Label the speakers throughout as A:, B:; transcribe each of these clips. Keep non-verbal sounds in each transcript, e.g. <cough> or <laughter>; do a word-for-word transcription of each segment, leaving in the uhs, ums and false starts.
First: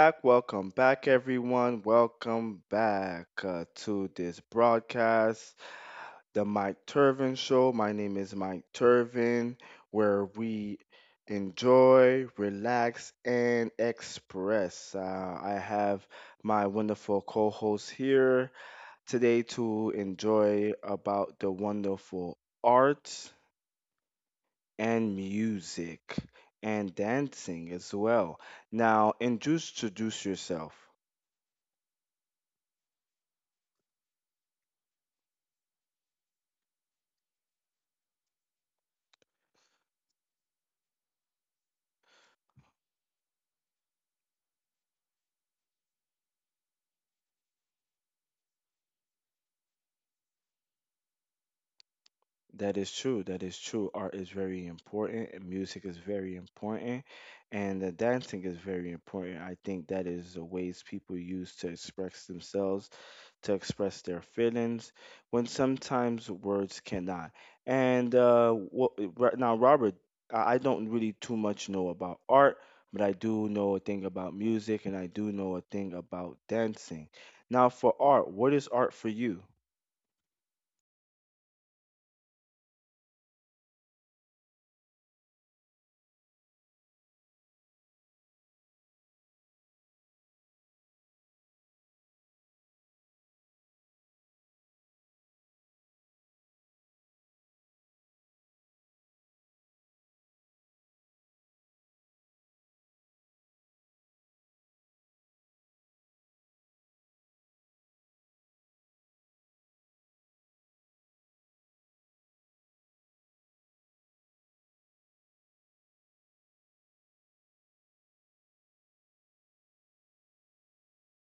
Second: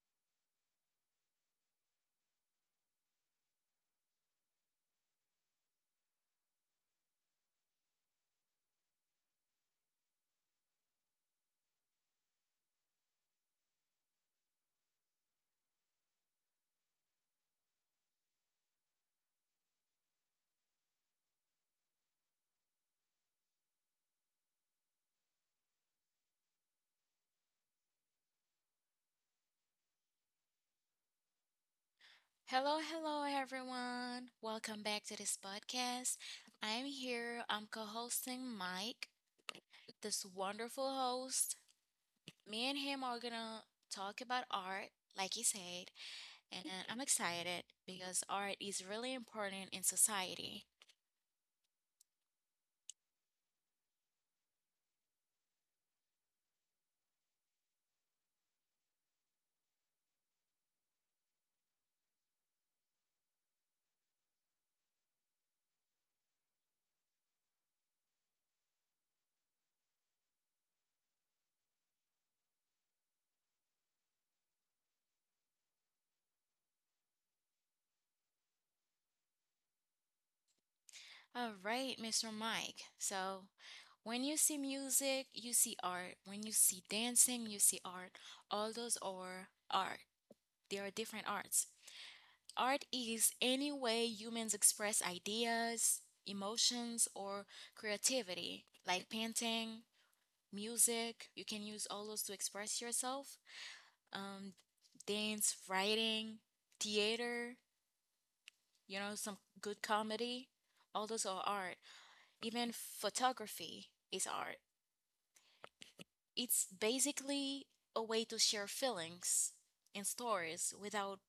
A: back, welcome back, everyone. Welcome back uh, to this broadcast, The Mike Turvin Show. My name is Mike Turvin, where we enjoy, relax, and express. Uh, I have my wonderful co host here today to enjoy about the wonderful art and music and dancing as well. Now, introduce yourself.
B: Hello, hello, everyone. Welcome back to this podcast. I'm here. I'm co hosting Mike, this wonderful host. Me and him are going to talk about art, like he said, and I'm excited because art is really important in society.
A: That is true. That is true. Art is very important, and music is very important, and the dancing is very important. I think that is the ways people use to express themselves, to express their feelings when sometimes words cannot. And uh, what, right now, Robert, I I don't really too much know about art, but I do know a thing about music and I do know a thing about dancing. Now, for art, what is art for you?
B: All right, Mister Mike. So, when you see music, you see art. When you see dancing, you see art. All those are art. There are different arts. Art is any way humans express ideas, emotions, or creativity, like painting, music. You can use all those to express yourself. Um, Dance, writing, theater, you know, some good comedy. All those are art. Even photography is art. It's basically a way to share feelings and stories without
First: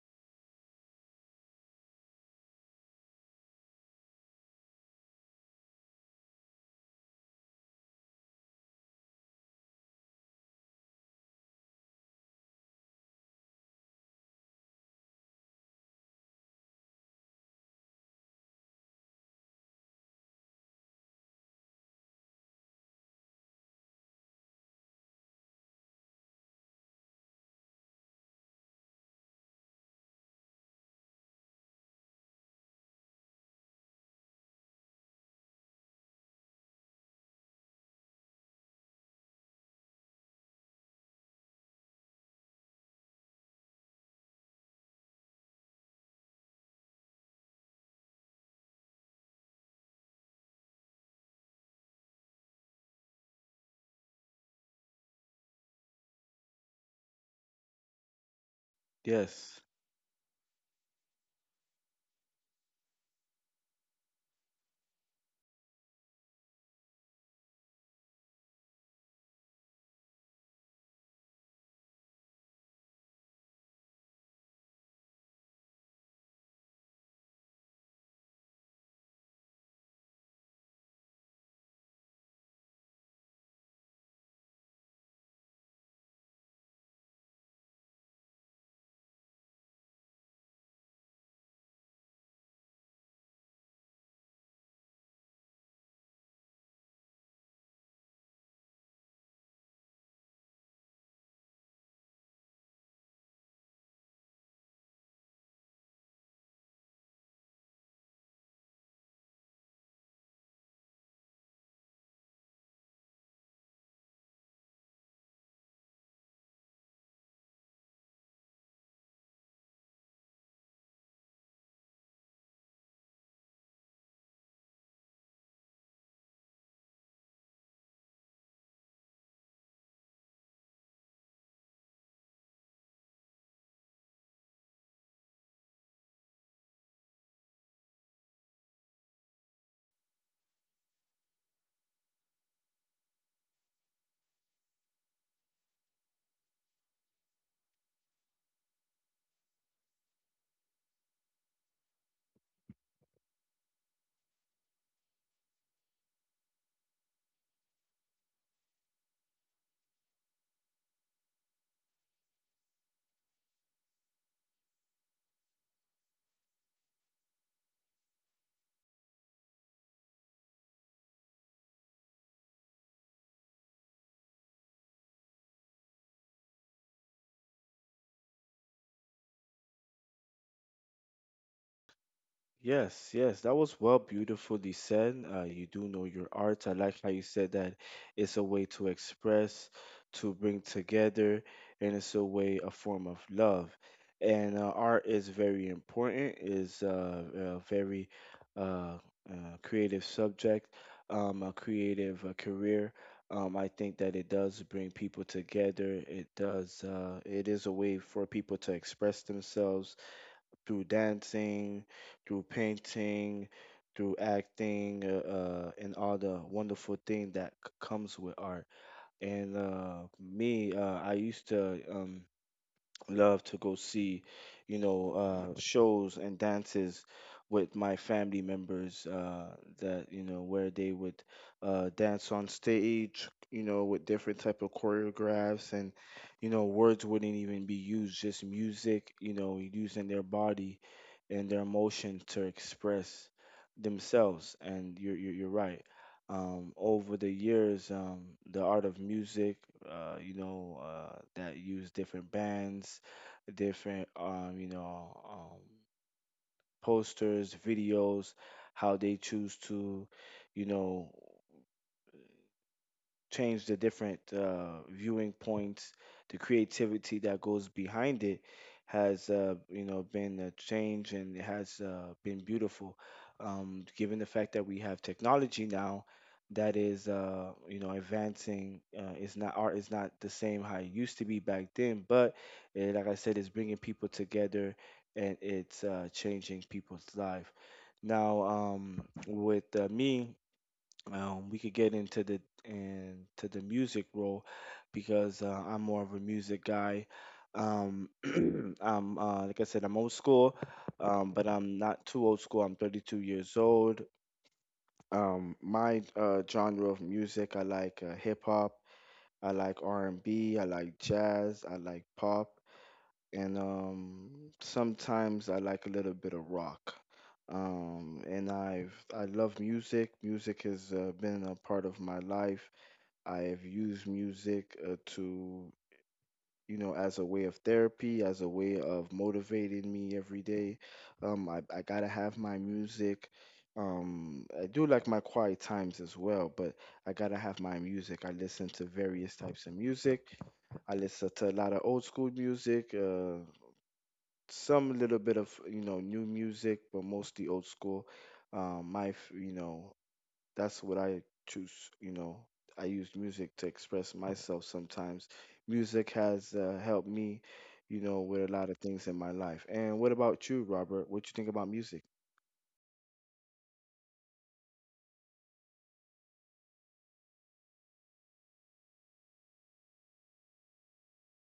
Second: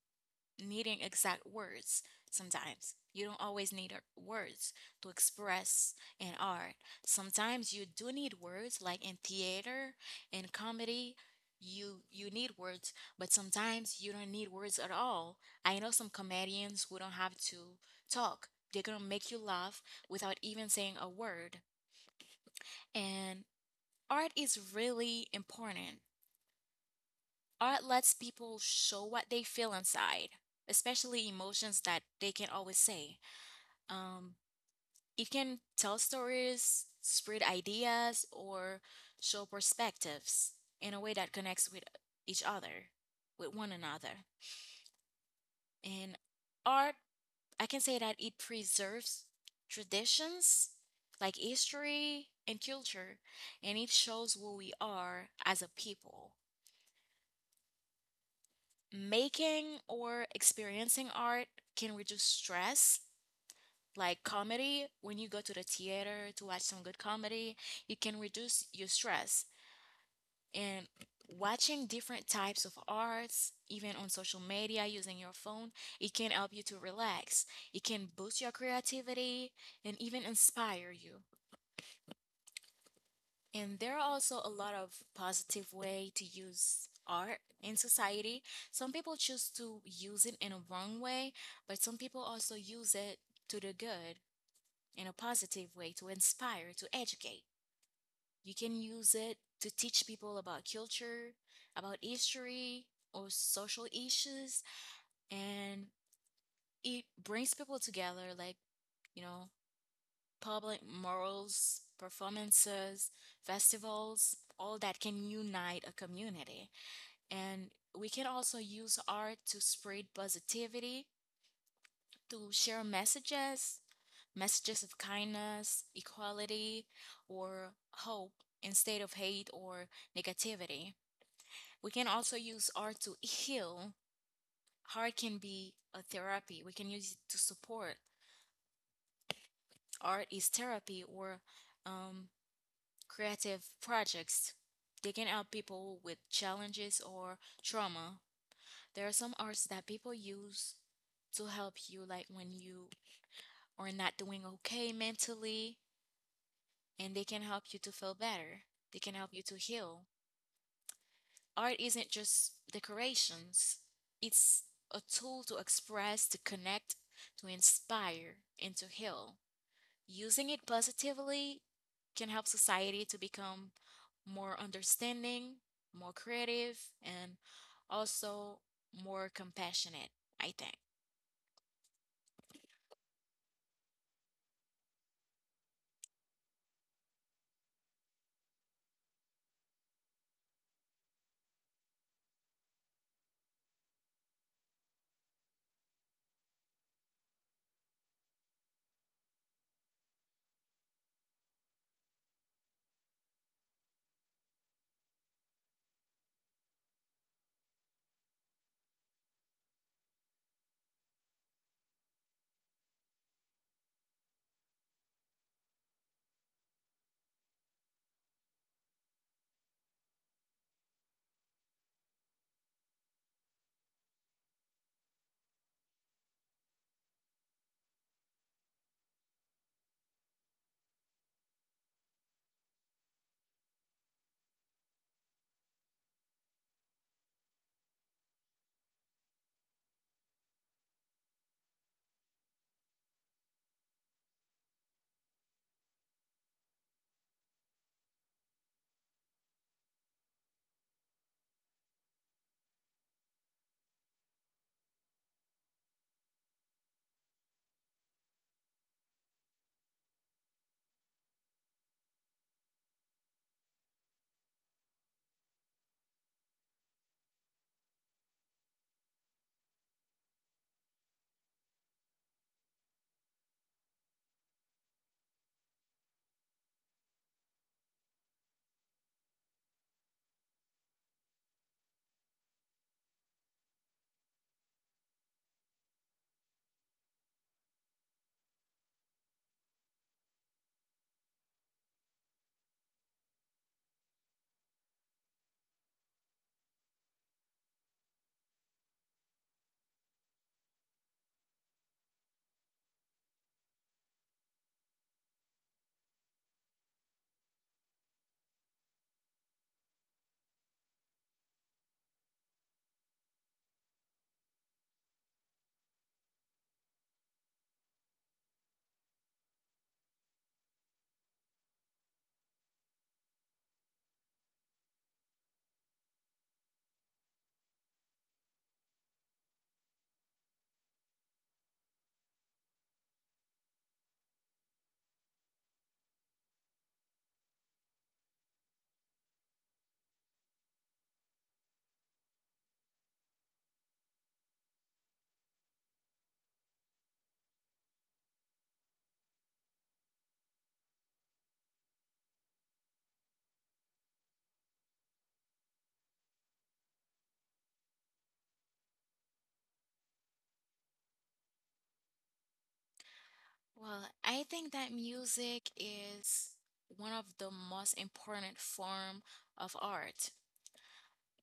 B: needing exact words sometimes. You don't always need uh, words to express in art. Sometimes you do need words like in theater in comedy you you need words, but sometimes you don't need words at all. I know some comedians who don't have to talk. They're going to make you laugh without even saying a word. And art is really important. Art lets people show what they feel inside, especially emotions that they can't always say. Um, it can tell stories, spread ideas, or show perspectives in a way that connects with each other, with one another. And art, I can say that it preserves traditions like history and culture, and it shows who we are as a people.
A: Yes.
B: Making or experiencing art can reduce stress. Like comedy, when you go to the theater to watch some good comedy, you can reduce your stress. And watching different types of arts, even on social media using your phone, it can help you to relax. It can boost your creativity and even inspire you. And there are also a lot of positive way to use art in society. Some people choose to use it in a wrong way, but some people also use it to the good, in a positive way to inspire, to educate. You can use it to teach people about culture, about history, or social issues, and it brings people together, like, you know, public morals, performances, festivals, all that can unite a community. And we can also use art to spread positivity, to share messages, messages of kindness, equality, or hope instead of hate or negativity. We can also use art to heal. Art can be a therapy. We can use it to support. Art is therapy or um, creative projects. They can help people with challenges or trauma. There are some arts that people use to help you, like when you are not doing okay mentally and they can help you to feel better. They can help you to heal. Art isn't just decorations, it's a tool to express, to connect, to inspire, and to heal. Using it positively can help society to become more understanding, more creative, and also more compassionate, I think.
A: Yes, yes, that was well beautifully said. Uh, you do know your art. I like how you said that it's a way to express, to bring together, and it's a way, a form of love. And uh, art is very important, is uh, a very, uh, uh, creative subject, um, a creative uh, career. Um, I think that it does bring people together. It does, uh, it is a way for people to express themselves through dancing, through painting, through acting, uh, uh, and all the wonderful thing that c- comes with art. And uh, me, uh, I used to, um, love to go see, you know, uh, shows and dances with my family members, uh, that, you know, where they would uh, dance on stage, you know, with different type of choreographs, and you know, words wouldn't even be used, just music, you know, using their body and their emotion to express themselves. And you're, you're, you're right. Um, over the years, um, the art of music, uh, you know, uh, that use different bands, different, um you know um posters, videos, how they choose to, you know, change the different uh, viewing points, the creativity that goes behind it has, uh, you know, been a change and it has uh, been beautiful. Um, given the fact that we have technology now that is, uh, you know, advancing, uh, it's not, art is not the same how it used to be back then, but eh, like I said, it's bringing people together and it's uh, changing people's life. Now, um, with uh, me, um, we could get into the into the music role, because uh, I'm more of a music guy. Um, <clears throat> I'm uh, like I said, I'm old school, um, but I'm not too old school. I'm thirty-two years old. Um, my uh, genre of music, I like uh, hip hop, I like R and B, I like jazz, I like pop and, um, sometimes I like a little bit of rock. Um, and I've I love music. Music has uh, been a part of my life. I have used music uh, to, you know as a way of therapy, as a way of motivating me every day. Um, I I gotta have my music. Um, I do like my quiet times as well, but I gotta have my music. I listen to various types of music. I listen to a lot of old school music, uh, some little bit of, you know, new music, but mostly old school. Um, my f- you know That's what I choose. You know, I use music to express myself sometimes. Music has uh, helped me, you know, with a lot of things in my life. And what about you, Robert? What you think about music?
B: Well, I think that music is one of the most important form of art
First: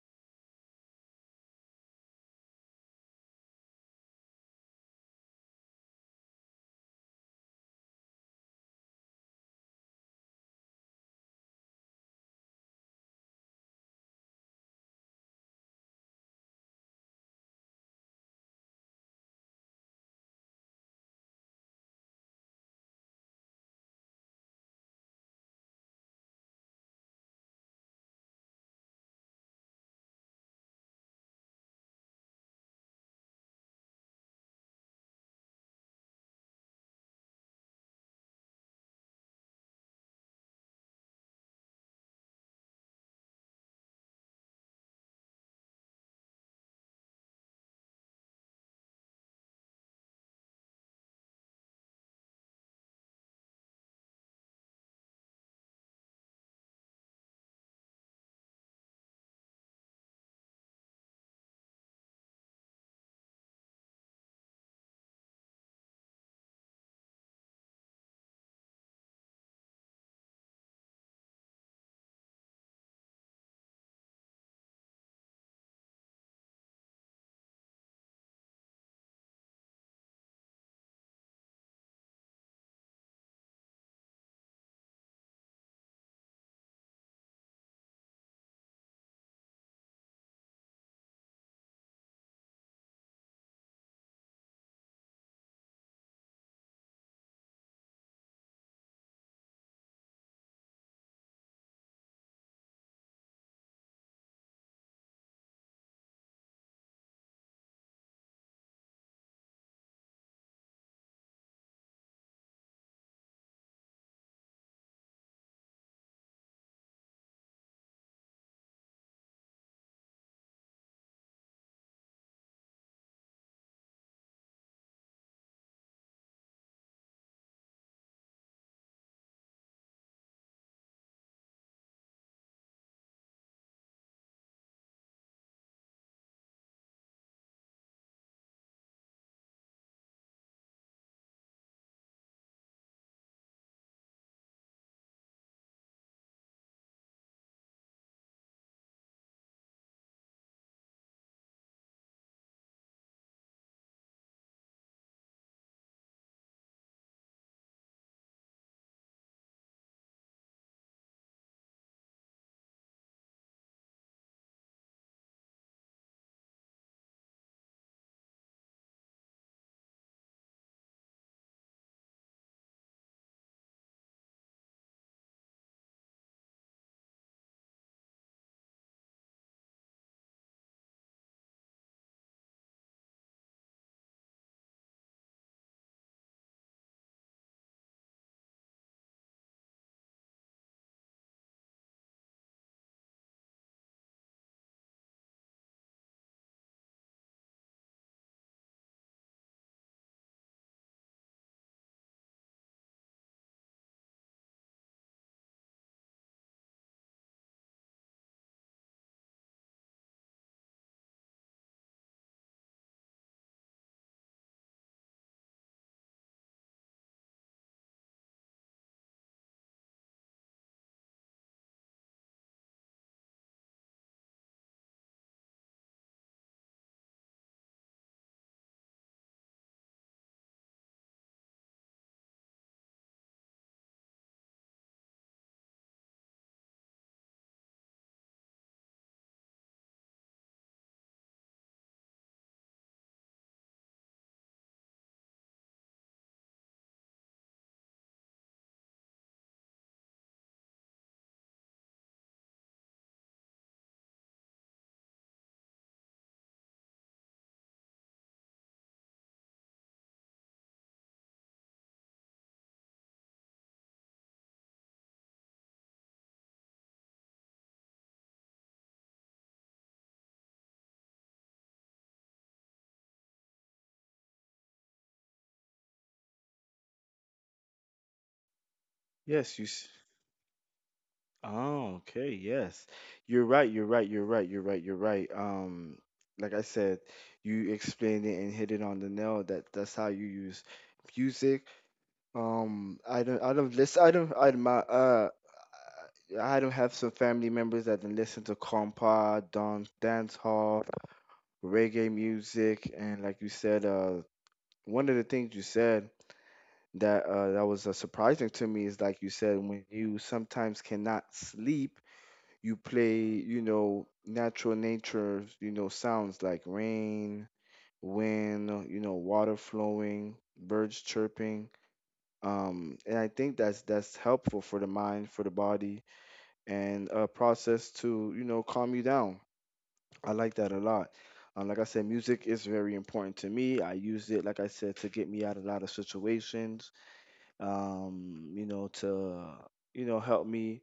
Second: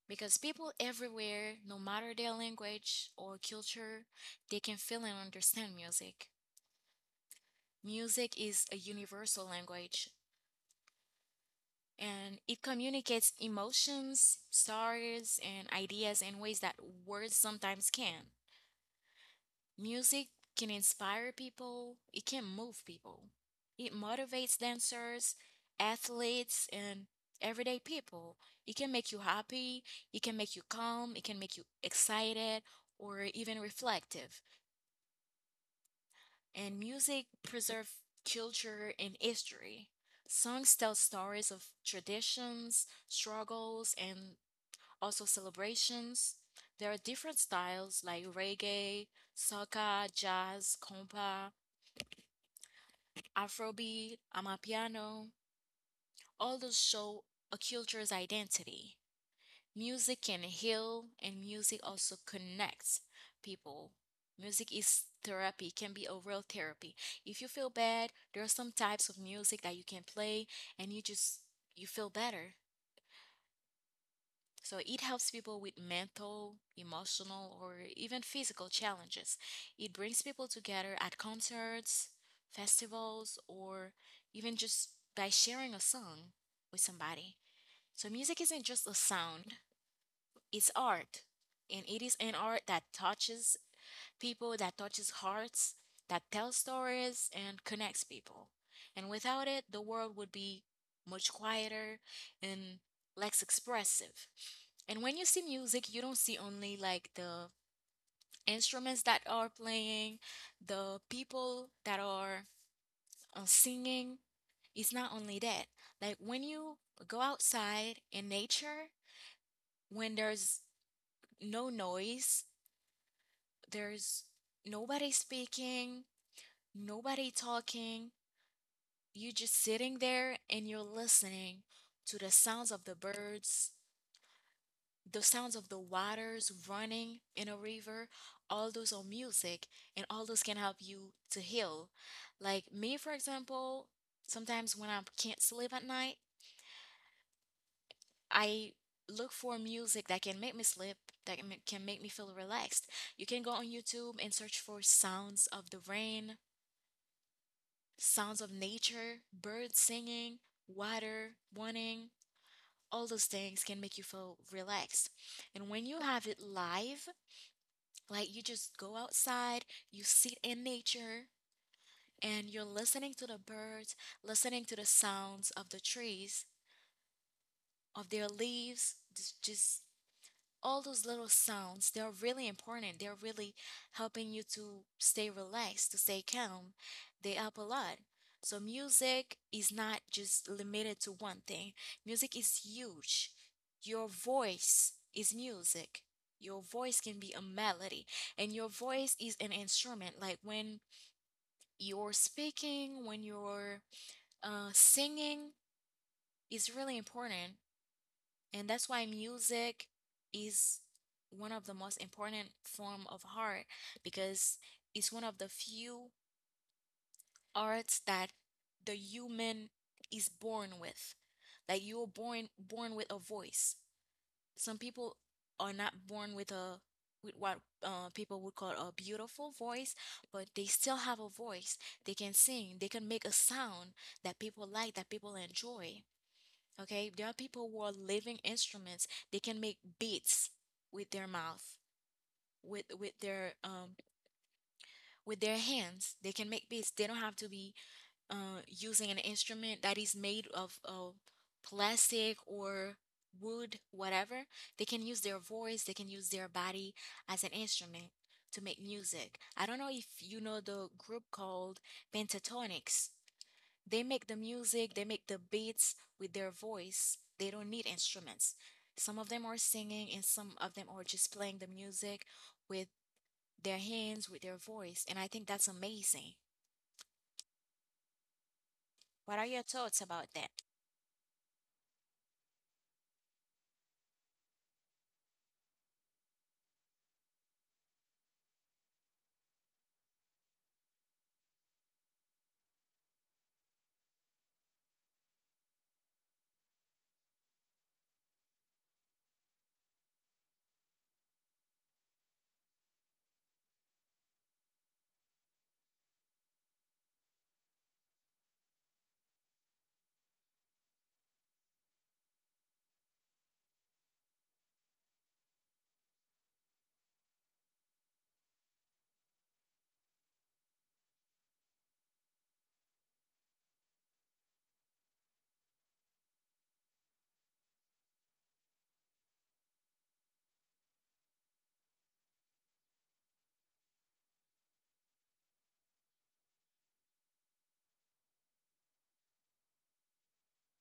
B: because people everywhere, no matter their language or culture, they can feel and understand music. Music is a universal language and it communicates emotions, stories, and ideas in ways that words sometimes can. Music can inspire people, it can move people. It motivates dancers, athletes, and everyday people. It can make you happy, it can make you calm, it can make you excited, or even reflective. And music preserves culture and history. Songs tell stories of traditions, struggles, and also celebrations. There are different styles like reggae, soca, jazz, compa, afrobeat, amapiano. All those show a culture's identity. Music can heal and music also connects people. Music is therapy, can be a real therapy. If you feel bad, there are some types of music that you can play and you just you feel better. So it helps people with mental, emotional, or even physical challenges. It brings people together at concerts, festivals, or even just by sharing a song with somebody. So music isn't just a sound, it's art. And it is an art that touches people, that touches hearts, that tells stories and connects people. And without it, the world would be much quieter and less expressive. And when you see music, you don't see only like the instruments that are playing, the people that are uh, singing. It's not only that. Like when you go outside in nature, when there's no noise, there's nobody speaking, nobody talking, you're just sitting there and you're listening to the sounds of the birds, the sounds of the waters running in a river. All those are music and all those can help you to heal. Like me, for example, sometimes when I can't sleep at night, I look for music that can make me sleep, that can make can make me feel relaxed. You can go on YouTube and search for sounds of the rain, sounds of nature, birds singing, water running, all those things can make you feel relaxed. And when you have it live, like you just go outside, you sit in nature, and you're listening to the birds, listening to the sounds of the trees, of their leaves, just, all those little sounds, they are really important, they're really helping you to stay relaxed, to stay calm, they help a lot. So music is not just limited to one thing. Music is huge. Your voice is music, your voice can be a melody, and your voice is an instrument. Like when you're speaking, when you're uh, singing, it's really important. And that's why music is one of the most important form of art, because it's one of the few arts that the human is born with. Like you're born born with a voice. Some people are not born with a with what uh, people would call a beautiful voice, but they still have a voice. They can sing, they can make a sound that people like, that people enjoy. Okay, there are people who are living instruments. They can make beats with their mouth, with with their um with their hands. They can make beats. They don't have to be uh using an instrument that is made of of plastic or wood, whatever. They can use their voice, they can use their body as an instrument to make music. I don't know if you know the group called Pentatonics. They make the music, they make the beats with their voice. They don't need instruments. Some of them are singing and some of them are just playing the music with their hands, with their voice. And I think that's amazing. What are
A: Yes,
B: your
A: you. s-
B: thoughts about that?
A: Oh, okay. Yes, you're right. You're right. You're right. You're right. You're right. Um, like I said, you explained it and hit it on the nail. That that's how you use music. Um, I don't, I don't listen, I don't, I admire, uh, I don't have some family members that can listen to compa, don dance hall, reggae music, and like you said, uh, one of the things you said that, uh, that was uh, surprising to me, is like you said, when you sometimes cannot sleep, you play, you know, natural nature, you know, sounds like rain, wind, you know, water flowing, birds chirping, um, and I think that's that's helpful for the mind, for the body, and a process to, you know, calm you down. I like that a lot. Um, like I said, music is very important to me. I use it, like I said, to get me out of a lot of situations, um, you know, to you know help me,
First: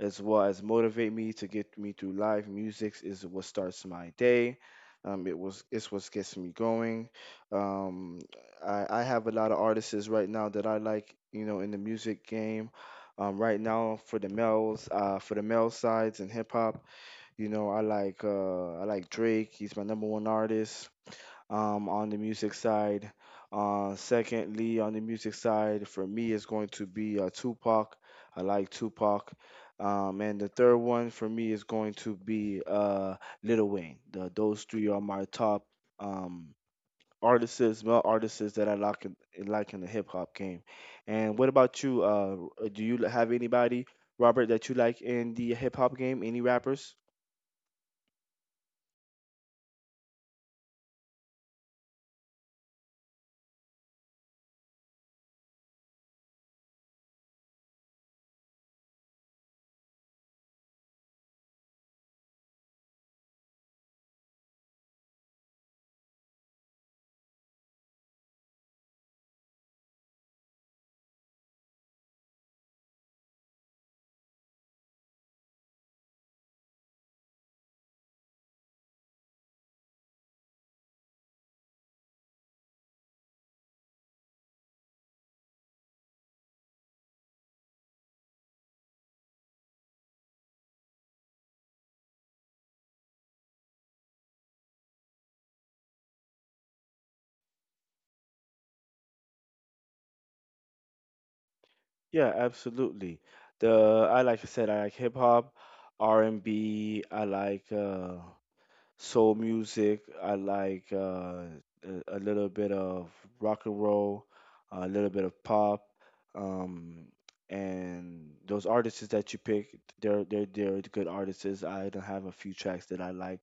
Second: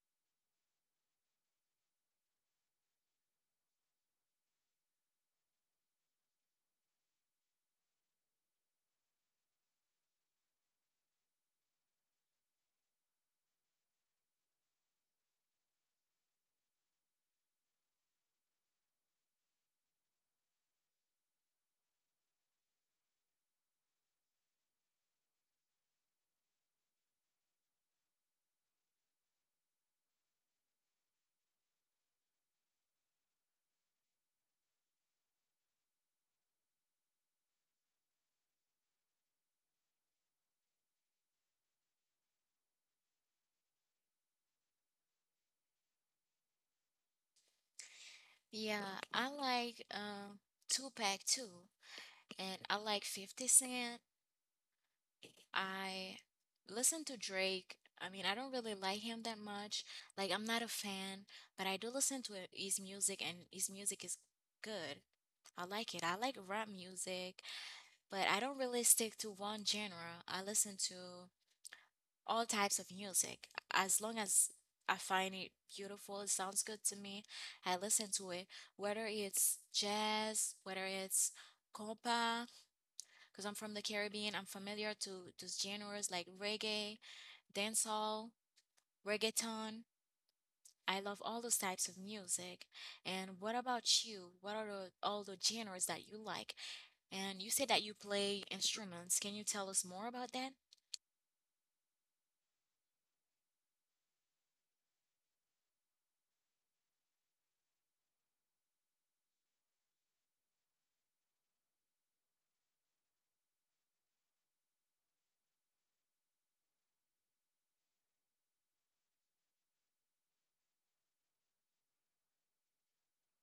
A: as well as motivate me to get me through life. Music is what starts my day. Um, it was it's what gets me going. Um, I, I have a lot of artists right now that I like, you know, in the music game. Um, right now for the males, uh, for the male sides in hip hop, you know, I like uh, I like Drake. He's my number one artist um, on the music side. Uh, secondly, on the music side, for me, it's going to be uh, Tupac. I like Tupac. Um, and the third one for me is going to be uh, Lil Wayne. The, those three are my top, um, artists, male artists that I like in, like in the hip hop game. And what about you? Uh, do you have anybody, Robert, that you like in the hip hop game? Any rappers?
B: Yeah, I like um Tupac too. And I like fifty Cent. I listen to Drake. I mean, I don't really like him that much. Like, I'm not a fan, but I do listen to his music, and his music is good. I like it. I like rap music, but I don't really stick to one genre. I listen to all types of music. As long as I find it beautiful, it sounds good to me, I listen to it. Whether it's jazz, whether it's compa, because I'm from the Caribbean, I'm familiar to those genres like reggae, dancehall, reggaeton. I love all those types of music. And what about you? What are the, all the genres that you like? And you said that you play instruments. Can you tell us more about that?
A: Yeah, absolutely. The I like I said, I like hip hop, R and B. I like uh, soul music. I like, uh, a, a little bit of rock and roll, a little bit of pop, um, and those artists that you pick, they're they're they're good artists. I don't have a few tracks that I like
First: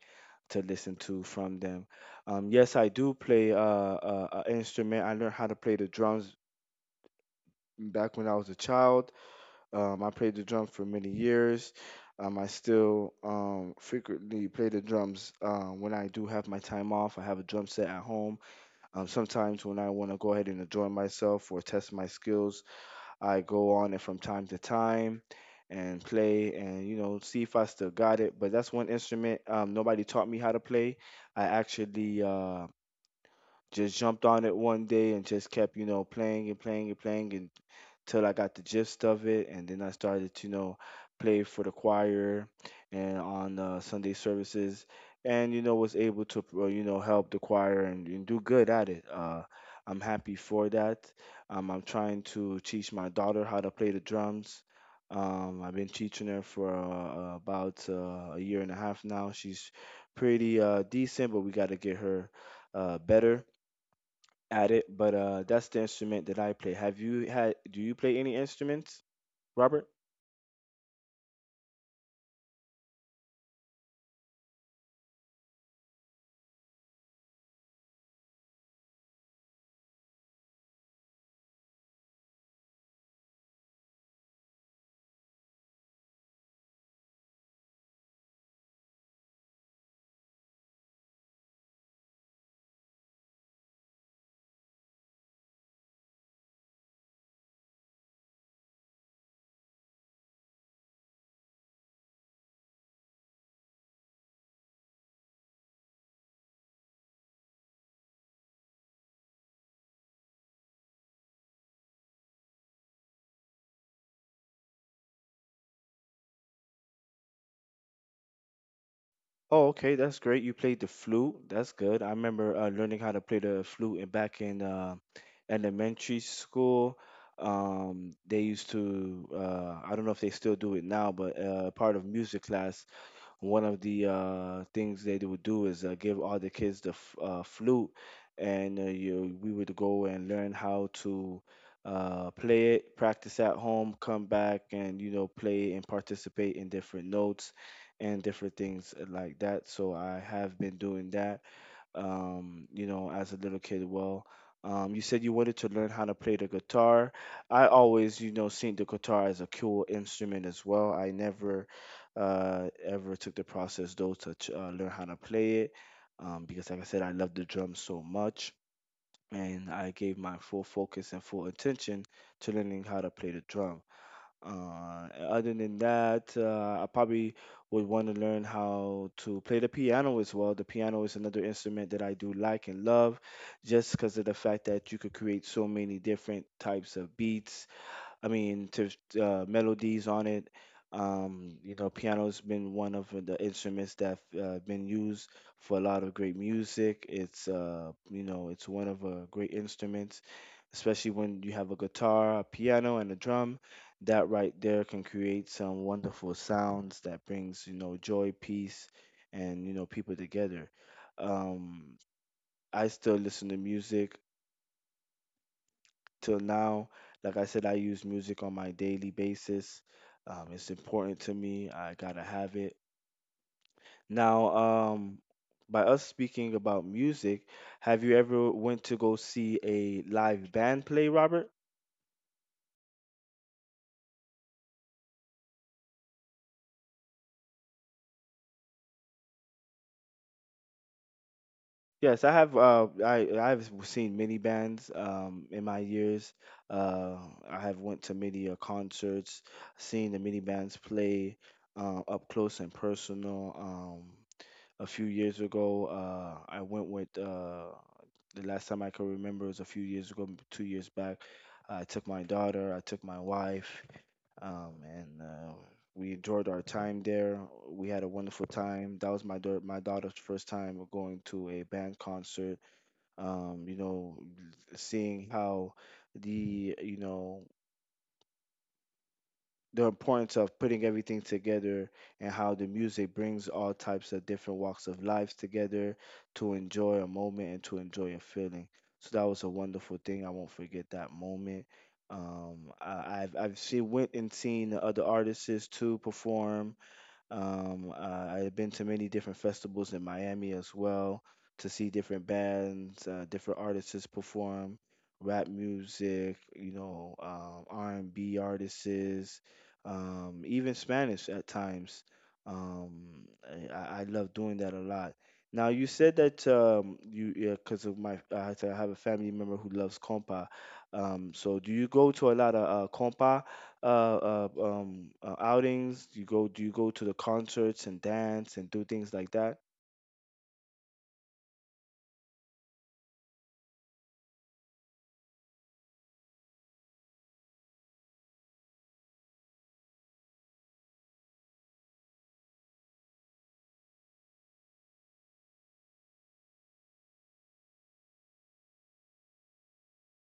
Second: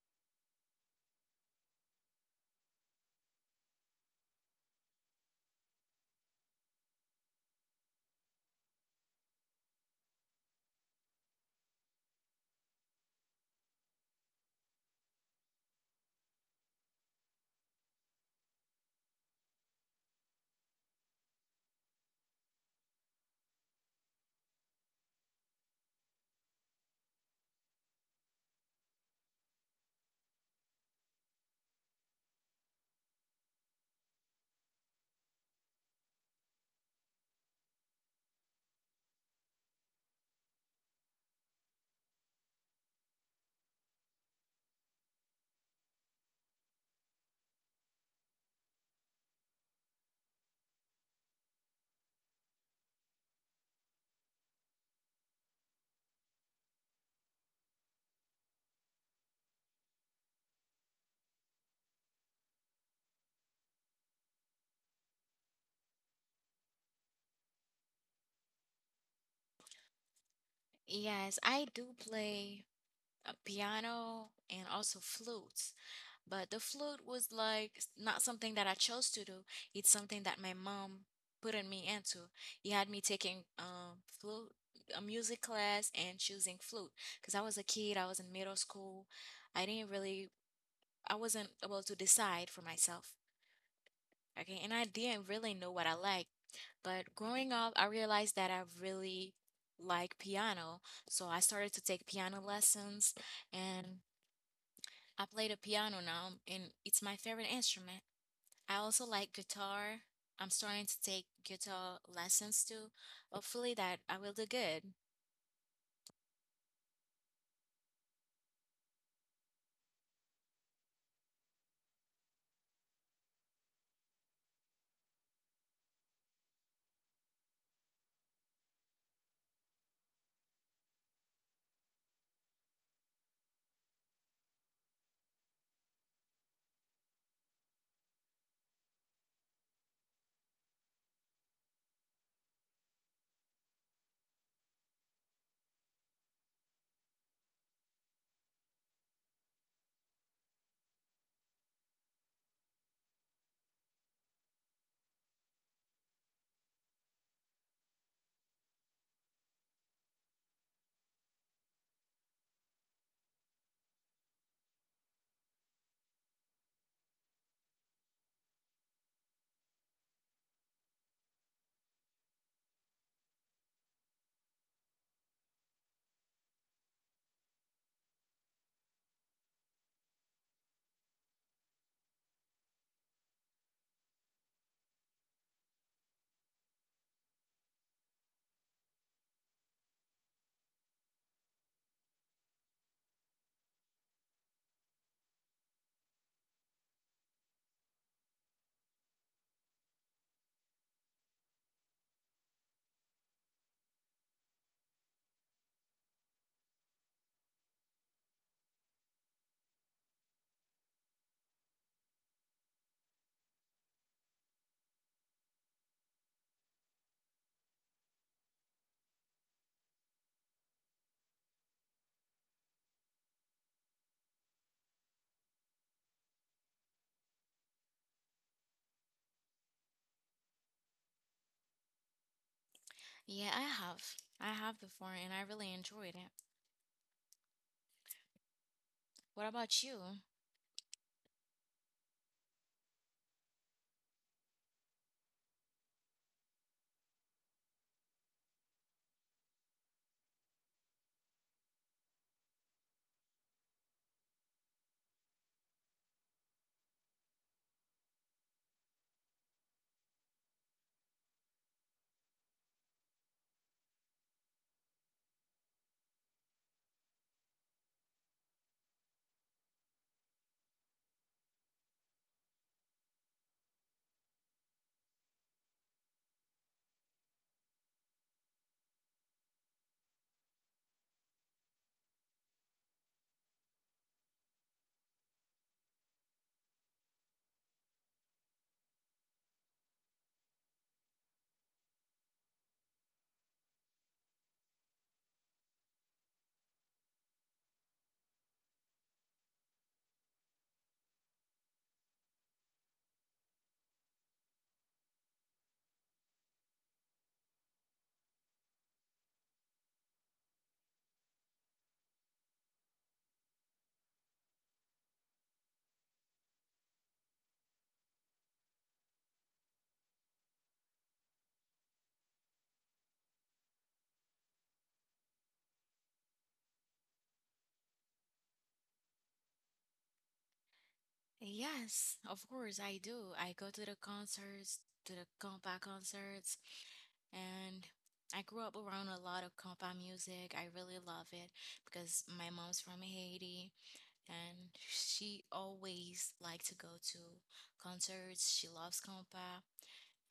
A: to listen to from them. Um, yes, I do play uh, a, a instrument. I learned how to play the drums back when I was a child. Um, I played the drums for many years. Um, I still um, frequently play the drums um, when I do have my time off. I have a drum set at home. Um, sometimes when I want to go ahead and enjoy myself or test my skills, I go on and from time to time and play and, you know, see if I still got it. But that's one instrument um, nobody taught me how to play. I actually uh, just jumped on it one day and just kept, you know, playing and playing and playing, and till I got the gist of it, and then I started to, you know, play for the choir and on uh, Sunday services, and, you know, was able to uh, you know, help the choir and, and do good at it. Uh, I'm happy for that. Um, I'm trying to teach my daughter how to play the drums. Um, I've been teaching her for uh, about uh, a year and a half now. She's pretty uh, decent, but we got to get her uh, better at it, but uh, that's the instrument that I play. Have you had? Do you play any instruments, Robert?
B: Yes, I do play uh, piano and also flutes. But the flute was like s- not something that I chose to do. It's something that my mom put in me into. He had me taking um flute a music class and choosing flute because I was a kid, I was in middle school. I didn't really I wasn't able to decide for myself. Okay, and I didn't really know what I liked. But growing up, I realized that I really like piano. So I started to take piano lessons and I play the piano now, and it's my favorite instrument. I also like guitar. I'm starting to take guitar lessons too. Hopefully that I will do good.
A: Oh, okay, that's great. You played the flute. That's good. I remember uh, learning how to play the flute in, back in uh, elementary school. Um, they used to. Uh, I don't know if they still do it now, but uh, part of music class, one of the uh, things they would do is uh, give all the kids the f- uh, flute, and uh, you, we would go and learn how to uh, play it, practice at home, come back, and, you know, play and participate in different notes and different things uh, like that. So I have been doing that, um, you know, as a little kid. Well, um, you said you wanted to learn how to play the guitar. I always, you know, seen the guitar as a cool instrument as well. I never uh, ever took the process though to ch- uh, learn how to play it, um, because, like I said, I love the drums so much. And I gave my full focus and full attention to learning how to play the drum. Uh, other than that, uh, I probably would want to learn how to play the piano as well. The piano is another instrument that I do like and love, just because of the fact that you could create so many different types of beats, I mean, to uh, melodies on it. Um, you know, piano's been one of the instruments that uh, been used for a lot of great music. It's uh, you know, it's one of uh, great instruments, especially when you have a guitar, a piano, and a drum. That right there can create some wonderful sounds that brings, you know, joy, peace, and, you know, people together. Um, I still listen to music till now. Like I said, I use music on my daily basis. Um, it's important to me. I gotta have it. Now, um, by us speaking about music, have you ever went to go see a live band play, Robert?
B: Yeah, I have. I have before and I really enjoyed it. What about you?
A: Yes, I have. Uh, I I've seen many bands um, in my years. Uh, I have went to many uh, concerts, seen the many bands play uh, up close and personal. Um, a few years ago. Uh, I went with uh, the last time I can remember was a few years ago, m- two years back. I took my daughter, I took my wife, um, and uh, we enjoyed our time there. We had a wonderful time. That was my daughter, my daughter's first time going to a band concert. Um, you know, seeing how the you know the importance of putting everything together, and how the music brings all types of different walks of lives together to enjoy a moment and to enjoy a feeling. So that was a wonderful thing. I won't forget that moment. Um, I, I've I've seen went and seen the other artists too perform um, uh, I've been to many different festivals in Miami as well to see different bands, uh, different artists perform rap music, you know, um, R and B artists, um, even Spanish at times. Um, I, I I love doing that a lot. Now you said that um, you yeah, because of my, I have to- I have a family member who loves compa. Um, so do you go to a lot of uh, compa, uh, uh um uh, outings? Do you go do you go to the concerts and dance and do things like that?
B: Yes, of course I do. I go to the concerts, to the compa concerts, and I grew up around a lot of compa music. I really love it because my mom's from Haiti and she always liked to go to concerts. She loves compa,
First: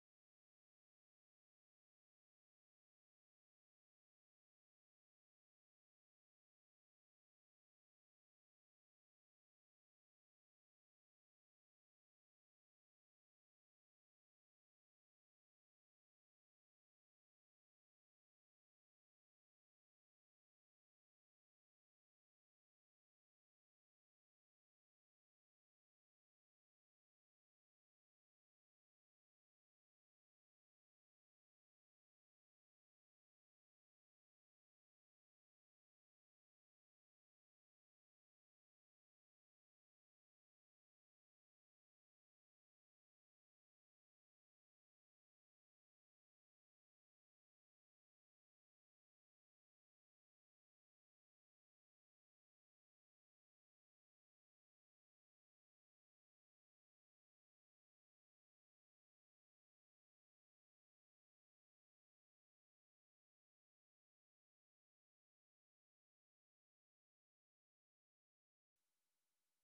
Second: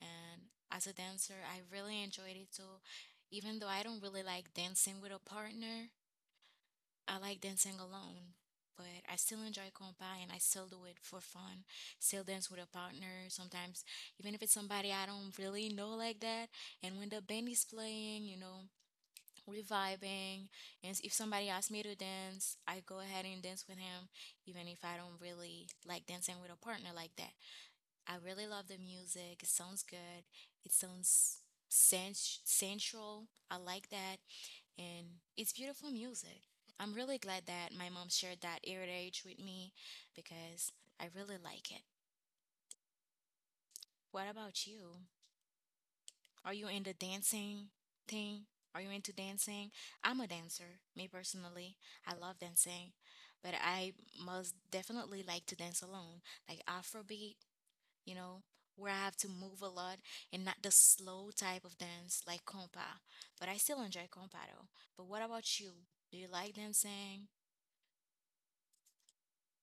B: and as a dancer, I really enjoyed it too. Even though I don't really like dancing with a partner, I like dancing alone, but I still enjoy compa and I still do it for fun. Still dance with a partner sometimes, even if it's somebody I don't really know like that. And when the band is playing, you know, we're vibing. And if somebody asks me to dance, I go ahead and dance with him, even if I don't really like dancing with a partner like that. I really love the music. It sounds good. It sounds sens- sensual. I like that, and it's beautiful music. I'm really glad that my mom shared that heritage with me because I really like it. What about you? Are you into dancing thing? Are you into dancing? I'm a dancer, me personally. I love dancing, but I must definitely like to dance alone, like Afrobeat, you know, where I have to move a lot, and not the slow type of dance like compa. But I still enjoy compa though. But what about you? Do you like dancing?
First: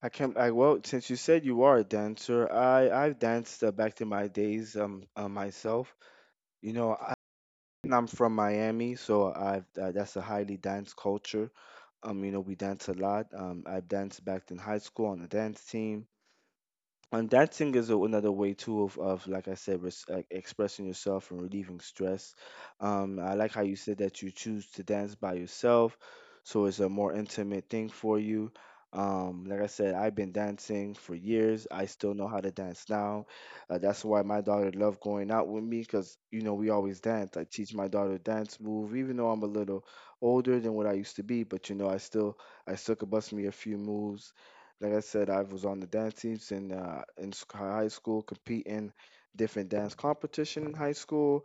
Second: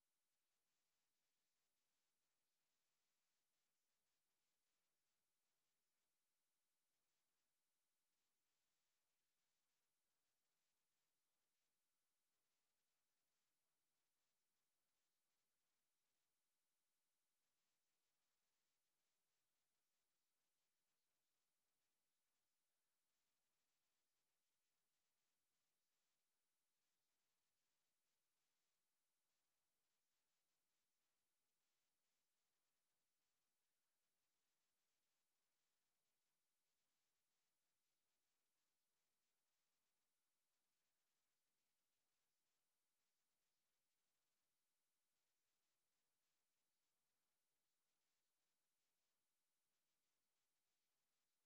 A: I can I Well, since you said you are a dancer, I I've danced uh, back to my days um uh, myself. You know, I, I'm from Miami, so I've uh, that's a highly dance culture. Um, you know, we dance a lot. Um, I've danced back in high school on the dance team. And dancing is a, another way too of, of like I said, res, like expressing yourself and relieving stress. um I like how you said that you choose to dance by yourself, so it's a more intimate thing for you. Um like I said, I've been dancing for years. I still know how to dance now. Uh, that's why my daughter loved going out with me, because you know we always dance. I teach my daughter dance move, even though I'm a little older than what I used to be, but you know i still i still could bust me a few moves. Like I said, I was on the dance teams in uh, in sc- high school, competing different dance competition in high school.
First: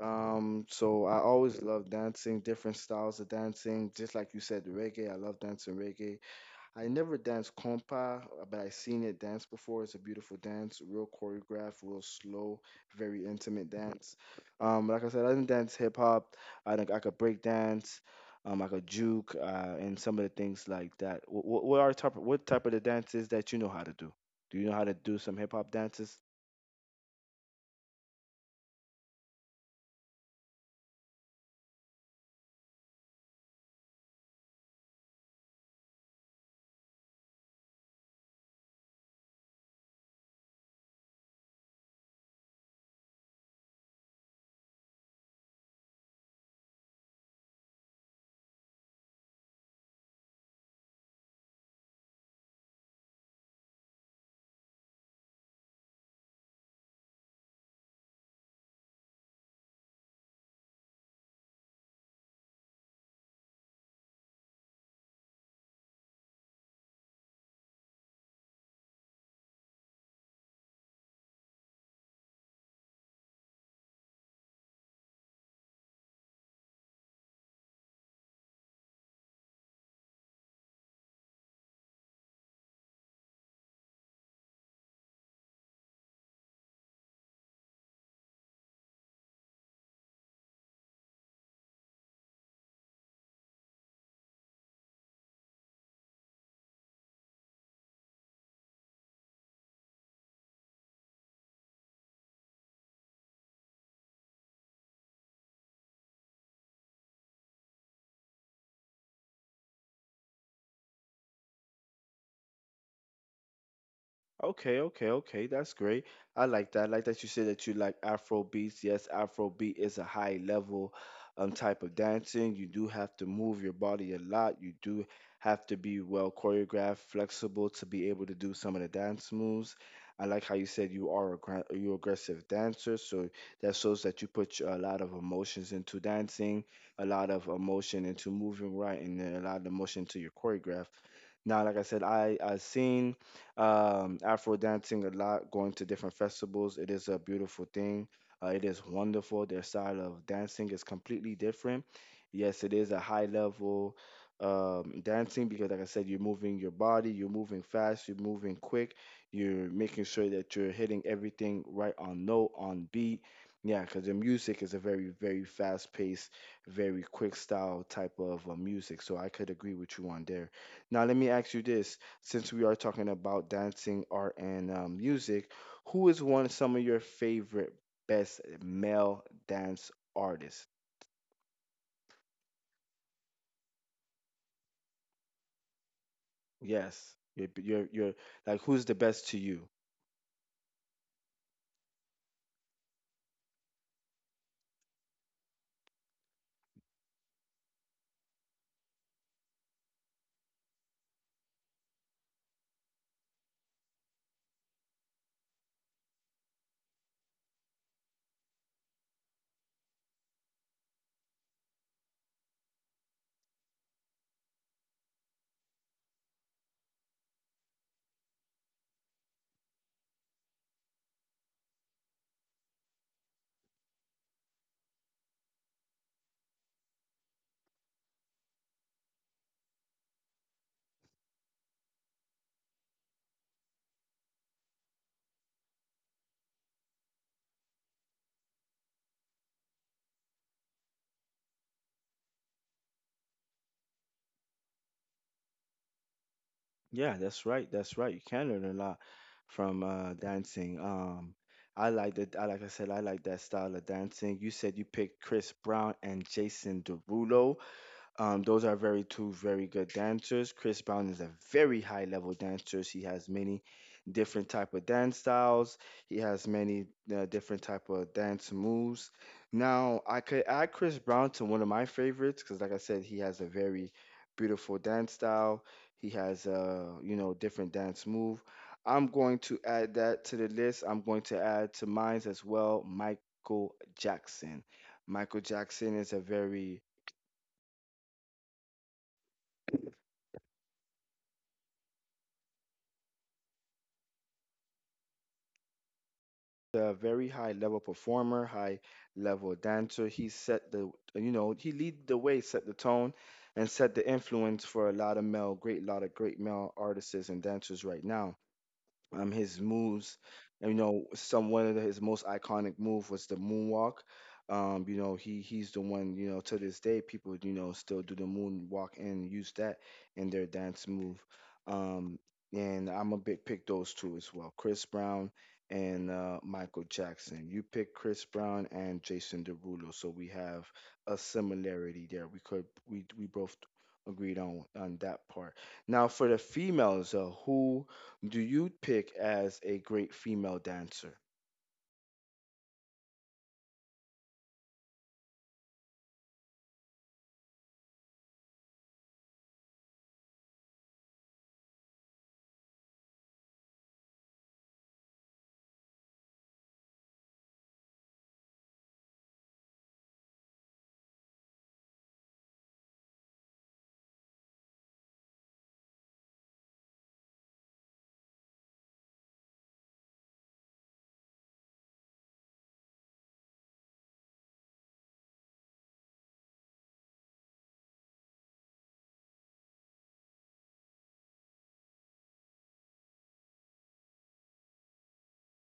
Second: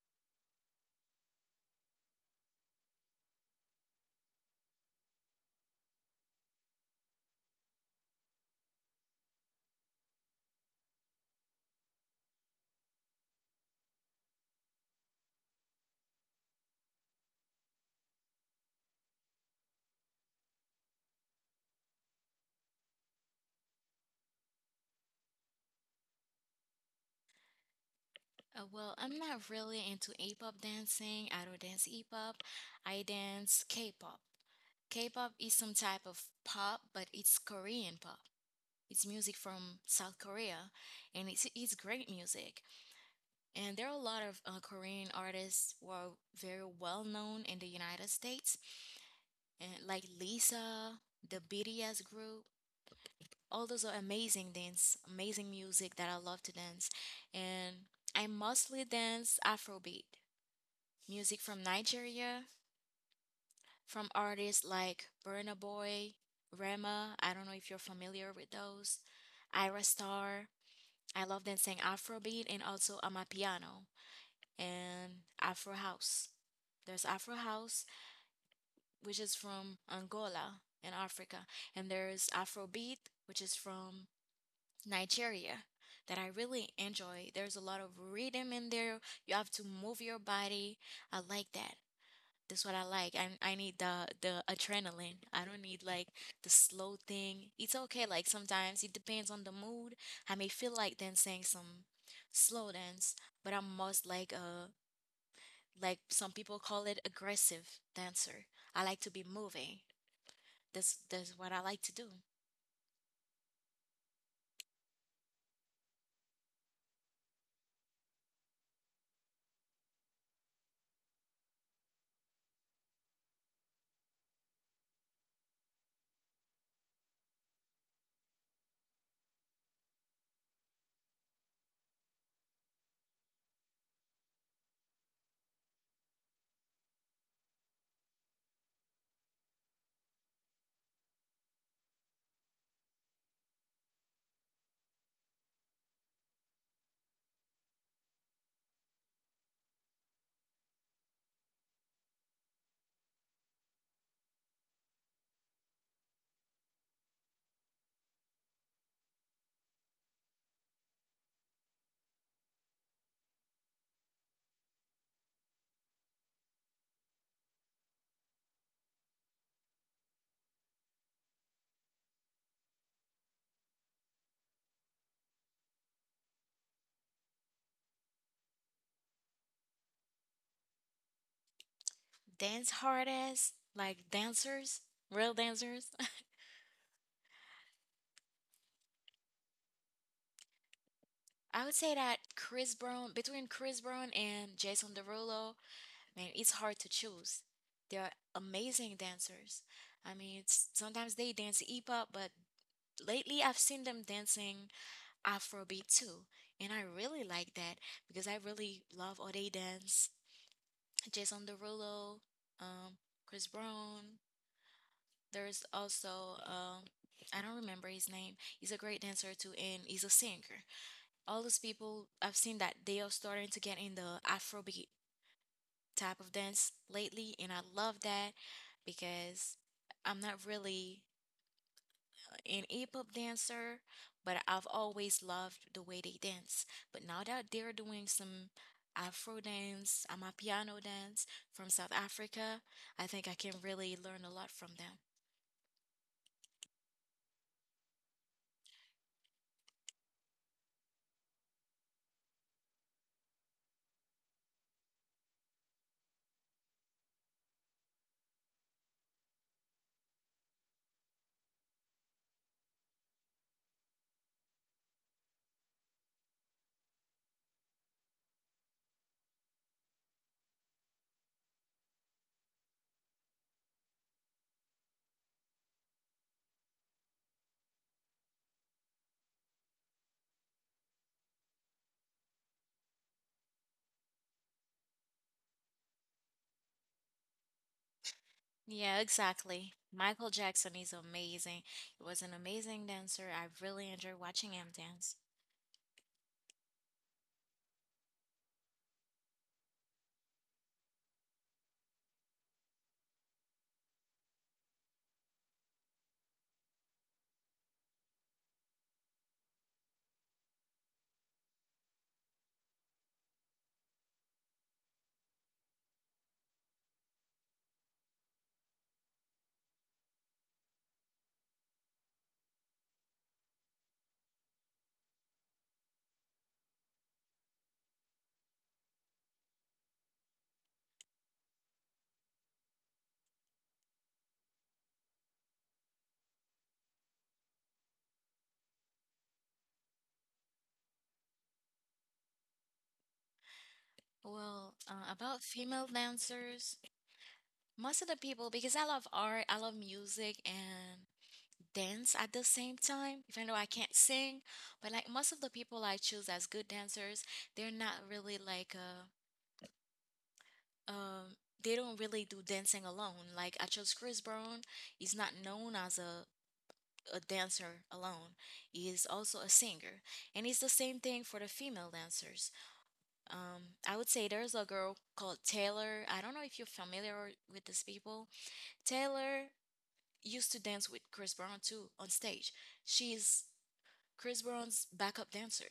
A: Um, so I always loved dancing, different styles of dancing. Just like you said, reggae. I love dancing reggae. I never danced compa, but I seen it dance before. It's a beautiful dance, real choreographed, real slow, very intimate dance. Um, like I said, I didn't dance hip hop. I think I could break dance. Um, I could juke, uh, and some of the things like that. What, what are type? What type of the dances that you know how to do? Do you know how to do some hip hop dances?
B: Uh, well, I'm not really into A-pop dancing. I don't dance E-pop. I dance K-pop. K-pop is some type of pop, but it's Korean pop. It's music from South Korea, and it's it's great music. And there are a lot of uh, Korean artists who are very well known in the United States, and like Lisa, the B T S group. All those are amazing dance, amazing music that I love to dance, and I mostly dance Afrobeat music from Nigeria, from artists like Burna Boy, Rema. I don't know if you're familiar with those. Ira Star. I love them, dancing Afrobeat and also Amapiano and Afro House. There's Afro House, which is from Angola in Africa, and there's Afrobeat, which is from Nigeria, that I really enjoy. There's a lot of rhythm in there. You have to move your body. I like that. That's what I like. I I need the the adrenaline. I don't need like the slow thing. It's okay. Like sometimes it depends on the mood. I may feel like dancing some slow dance, but I'm most like a like some people call it aggressive dancer. I like to be moving. That's that's what I like to do.
A: Okay, okay, okay. That's great. I like that. I like that you said that you like Afro beats. Yes, Afro beat is a high level um type of dancing. You do have to move your body a lot. You do have to be well choreographed, flexible to be able to do some of the dance moves. I like how you said you are a gra- you aggressive dancer, so that shows that you put a lot of emotions into dancing, a lot of emotion into moving right, and then a lot of emotion to your choreograph. Now, like I said, I I seen um, Afro dancing a lot, going to different festivals. It is a beautiful thing. Uh, it is wonderful. Their style of dancing is completely different. Yes, it is a high level um, dancing because, like I said, you're moving your body, you're moving fast, you're moving quick, you're making sure that you're hitting everything right on note, on beat. Yeah, because the music is a very, very fast paced, very quick style type of uh, music. So I could agree with you on there. Now, let me ask you this, since we are talking about dancing, art, and um, music, who is one of some of your favorite best male dance artists?
B: Dance hard as like dancers, real dancers. <laughs>
A: Yes, you're, you're, you're like, who's the best to you?
B: I would say that Chris Brown, between Chris Brown and Jason Derulo, I mean, it's hard to choose. They are amazing dancers. I mean, it's, sometimes they dance hip hop, but lately I've seen them dancing Afrobeat too. And I really like that because I really love how they dance, Jason Derulo, um, Chris Brown. There's also, um, I don't remember his name. He's a great dancer too, and he's a singer. All those people I've seen that they are starting to get in the Afrobeat type of dance lately, and I love that because I'm not really an hip-hop dancer, but I've always loved the way they dance. But now that they're doing some Afro dance, Amapiano dance from South Africa, I think I can really learn a lot from them.
A: Yeah, that's right, that's right. You can learn a lot from uh, dancing. Um, I like that. I like I said, I like that style of dancing. You said you picked Chris Brown and Jason Derulo. Um, those are very two very good dancers. Chris Brown is a very high level dancer. He has many different type of dance styles. He has many uh, different type of dance moves. Now I could add Chris Brown to one of my favorites because, like I said, he has a very beautiful dance style. He has uh, you know different dance move. I'm going to add that to the list. I'm going to add to mine as well, Michael Jackson. Michael Jackson is a very
B: Yeah, exactly. Michael Jackson is amazing. He was an amazing dancer. I really enjoy watching him dance.
A: a very high level performer, high level dancer. He set the, you know, he lead the way, set the tone, and set the influence for a lot of male, great lot of great male artists and dancers right now, um his moves. And, you know, some one of the, his most iconic move was the moonwalk. Um, you know, he he's the one, you know, to this day people, you know, still do the moonwalk and use that in their dance move. Um, and I'm a big pick those two as well, Chris Brown and uh, Michael Jackson. You pick Chris Brown and Jason Derulo, so we have a similarity there. We could we we both agreed on on that part. Now for the females, uh, who do you pick as a great female dancer?
B: Well, uh, about female dancers, most of the people, because I love art, I love music and dance at the same time, even though I can't sing. But like most of the people I choose as good dancers, they're not really like uh um they don't really do dancing alone. Like I chose Chris Brown, he's not known as a a dancer alone. He is also a singer. And it's the same thing for the female dancers. Um I would say there's a girl called Taylor. I don't know if you're familiar with these people. Taylor used to dance with Chris Brown too on stage. She's Chris Brown's backup dancer.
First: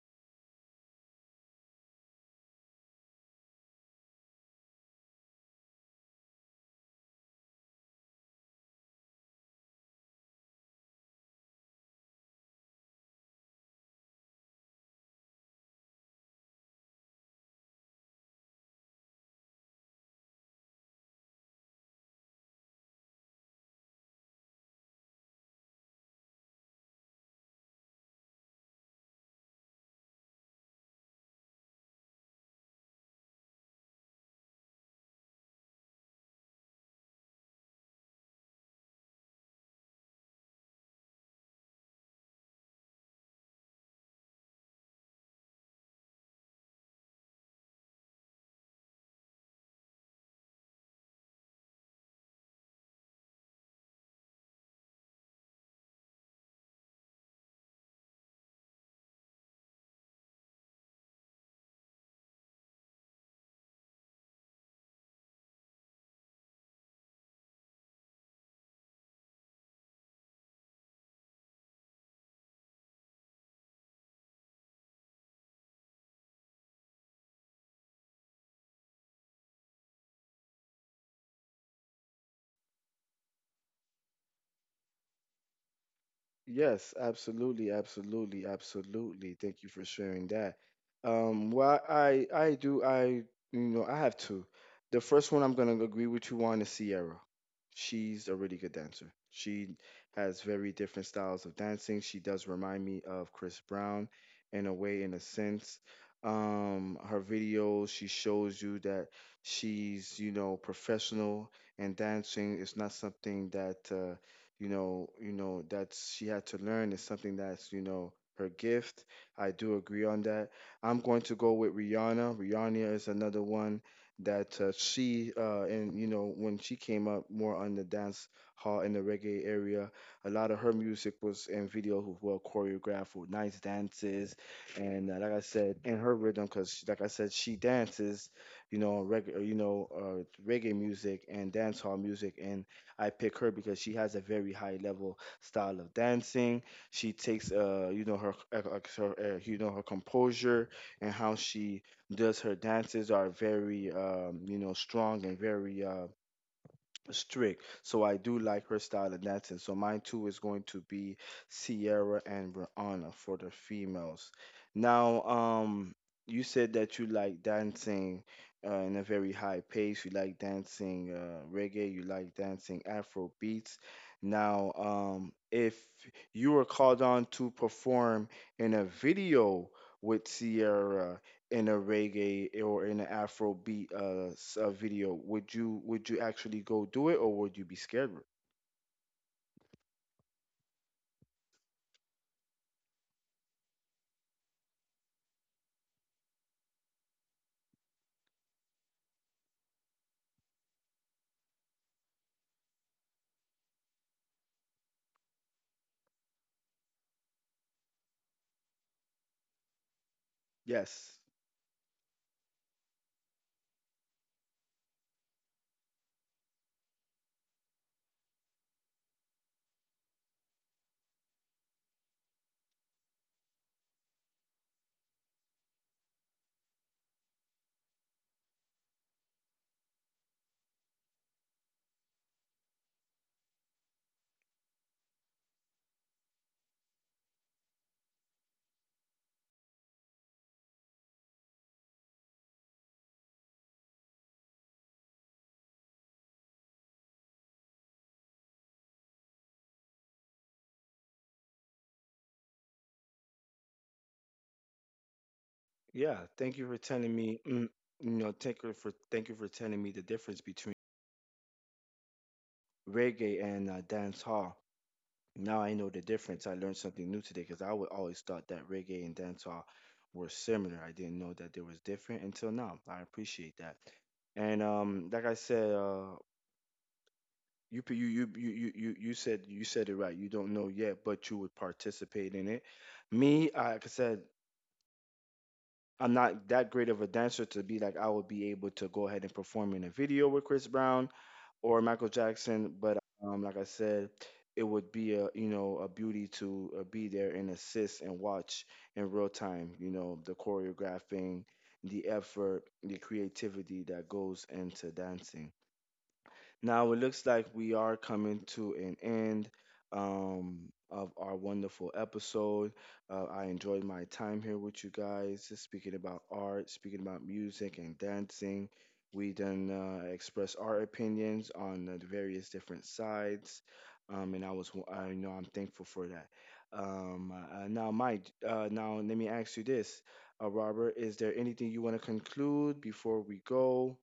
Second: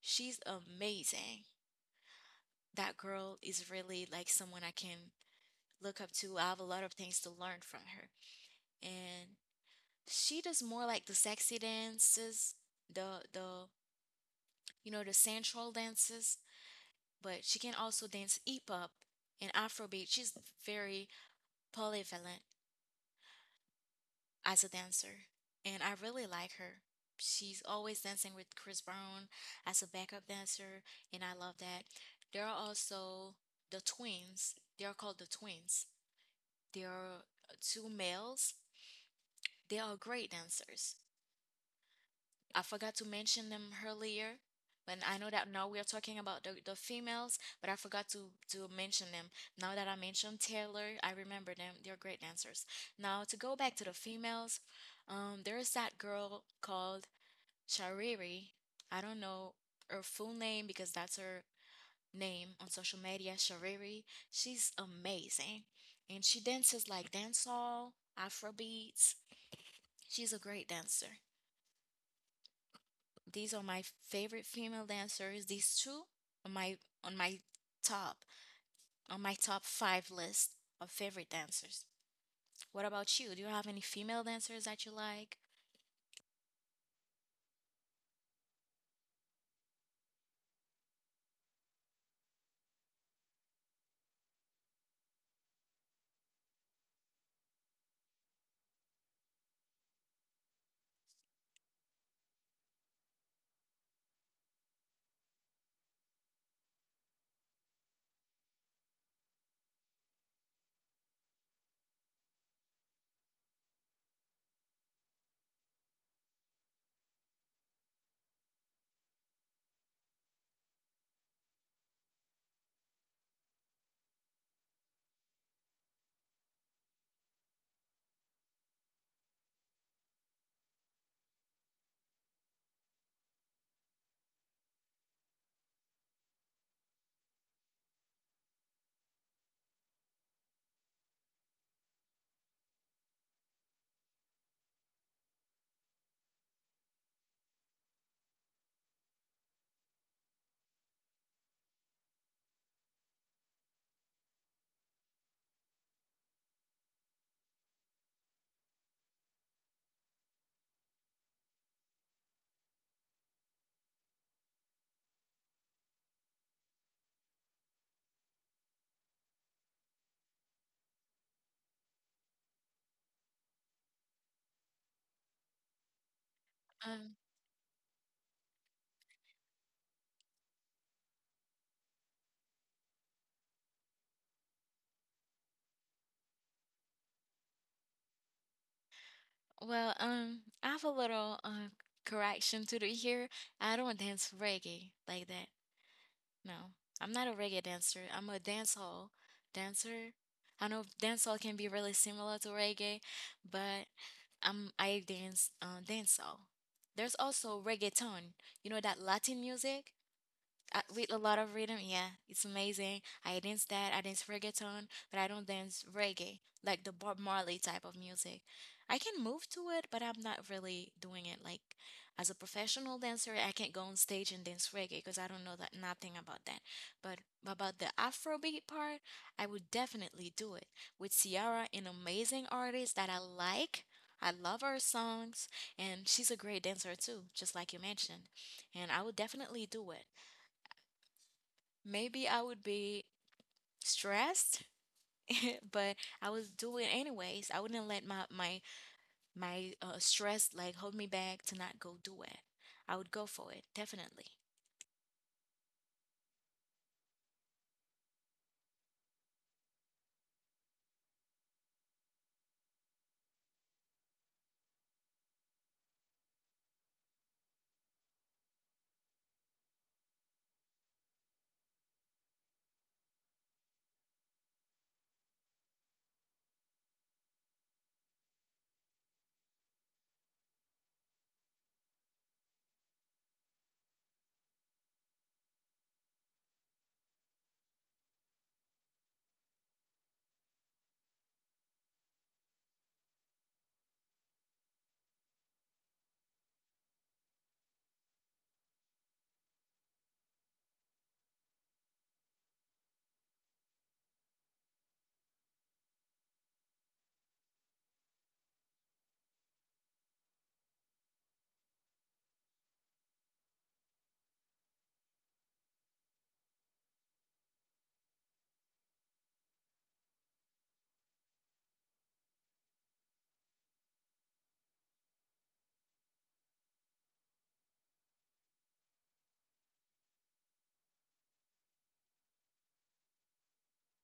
B: She's amazing. That girl is really like someone I can look up to. I have a lot of things to learn from her. And she does more like the sexy dances, the the you know, the sensual dances, but she can also dance hip hop and Afrobeat. She's very polyvalent as a dancer, and I really like her. She's always dancing with Chris Brown as a backup dancer, and I love that. There are also the twins. They are called the twins. They are uh, two males. They are great dancers. I forgot to mention them earlier, but I know that now we are talking about the, the females, but I forgot to, to mention them. Now that I mentioned Taylor, I remember them. They're great dancers. Now, to go back to the females, um, there's that girl called Shariri. I don't know her full name because that's her name on social media, Shariri. She's amazing. And she dances like dancehall, afrobeats. She's a great dancer. These are my favorite female dancers. These two on my on my top on my top five list of favorite dancers. What about you? Do you have any female dancers that you like?
A: Yes, absolutely, absolutely, absolutely. Thank you for sharing that. Um, well, I I do I you know I have two. The first one I'm gonna agree with you on is Sierra. She's a really good dancer. She has very different styles of dancing. She does remind me of Chris Brown in a way, in a sense. Um, her videos, she shows you that she's, you know, professional, and dancing is not something that uh, you know you know that she had to learn. Is something that's you know her gift. I do agree on that. I'm going to go with rihanna Rihanna is another one that uh, she uh, and you know when she came up more on the dance hall in the reggae area, a lot of her music was and video who were choreographed with nice dances. And uh, like I said in her rhythm, because like I said, she dances you know reg- uh, you know uh, reggae music and dance hall music. And I pick her because she has a very high level style of dancing. She takes uh you know her, uh, uh, her uh, you know her composure, and how she does her dances are very um you know strong and very uh strict. So I do like her style, and that's it. So mine too is going to be Sierra and Rihanna for the females. Now, um, you said that you like dancing uh, in a very high pace. You like dancing uh, reggae. You like dancing Afro beats. Now, um, if you were called
B: Um,
A: on to perform in a video with Sierra, in a reggae or in an Afro beat uh, s- uh video, would you would you actually go do it, or would you be scared?
B: Well, um, I have a little uh, correction to do here. I don't dance reggae like that. No, I'm not a reggae dancer. I'm a dance hall dancer. I know dance hall can be really similar to reggae, but I'm I dance uh, dance hall. There's also reggaeton. You know that Latin music? I, with
A: Yes.
B: a lot of rhythm, yeah, it's amazing. I dance that, I dance reggaeton, but I don't dance reggae, like the Bob Marley type of music. I can move to it, but I'm not really doing it like as a professional dancer. I can't go on stage and dance reggae because I don't know that nothing about that. But about the Afrobeat part, I would definitely do it with Ciara, an amazing artist that I like. I love her songs, and she's a great dancer too, just like you mentioned. And I would definitely do it. Maybe I would be stressed, <laughs> but I would do it anyways. I wouldn't let my my my uh, stress like hold me back to not go do it. I would go for it, definitely.
A: Yeah. Thank you for telling me. mm, You know, thank you for thank you for telling me the difference between reggae and uh, dance hall. Now I know the difference. I learned something new today, because I would always thought that reggae and dance hall were similar. I didn't know that there was different until now. I appreciate that. And um, like I said, uh, You p- you you you you you you said you said it right. You don't know yet, but you would participate in it. Me, I- like I said, I'm not that great of a dancer to be like I would be able to go ahead and perform in a video with Chris Brown or Michael Jackson. But um, like I said, it would be a you know a beauty to uh, be there and assist and watch in real time. You know the choreographing, the effort, the creativity that goes into dancing. Now it looks like we are coming to an end um, of our wonderful episode. Uh, I enjoyed my time here with you guys, just speaking about art, speaking about music and dancing. We then uh, express our opinions on the various different sides, um, and I was, I you know, I'm thankful for that. Um, uh, now, Mike, uh, now, let me ask you this, uh, Robert, is there anything you want to conclude before we go?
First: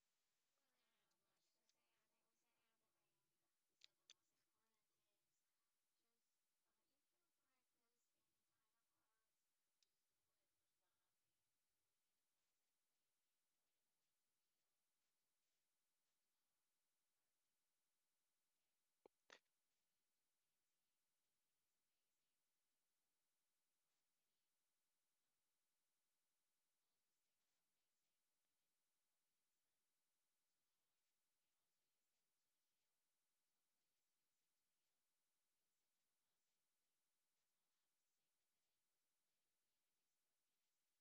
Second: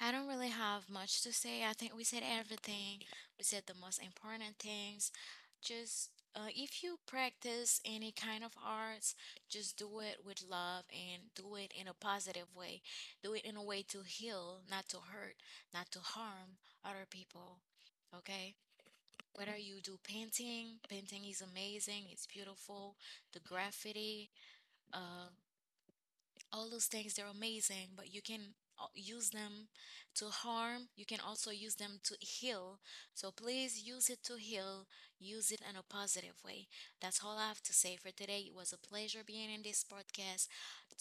B: I don't really have much to say. I think we said everything. We said the most important things. Just uh, if you practice any kind of arts, just do it with love and do it in a positive way. Do it in a way to heal, not to hurt, not to harm other people. Okay? Whether you do painting, painting is amazing, it's beautiful, the graffiti, uh, all those things, they're amazing, but you can uh, use them to harm. You can also use them to heal. So please use it to heal, use it in a positive way. That's all I have to say for today. It was a pleasure being in this podcast,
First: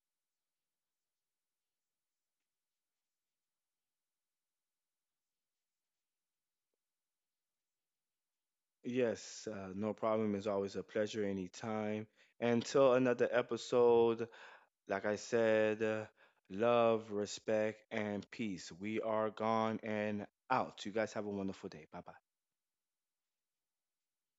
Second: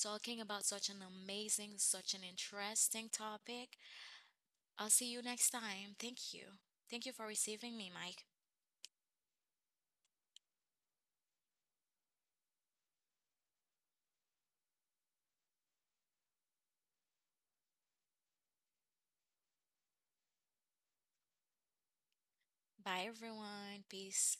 B: talking about such an amazing, such an interesting topic. I'll see you next time. Thank you. Thank you for receiving me, Mike.
A: Yes, uh, no problem. It's always a pleasure anytime. Until another episode, like I said, uh, love, respect, and peace. We are gone and out. You guys have a wonderful day. Bye bye.
B: Bye, everyone. Peace.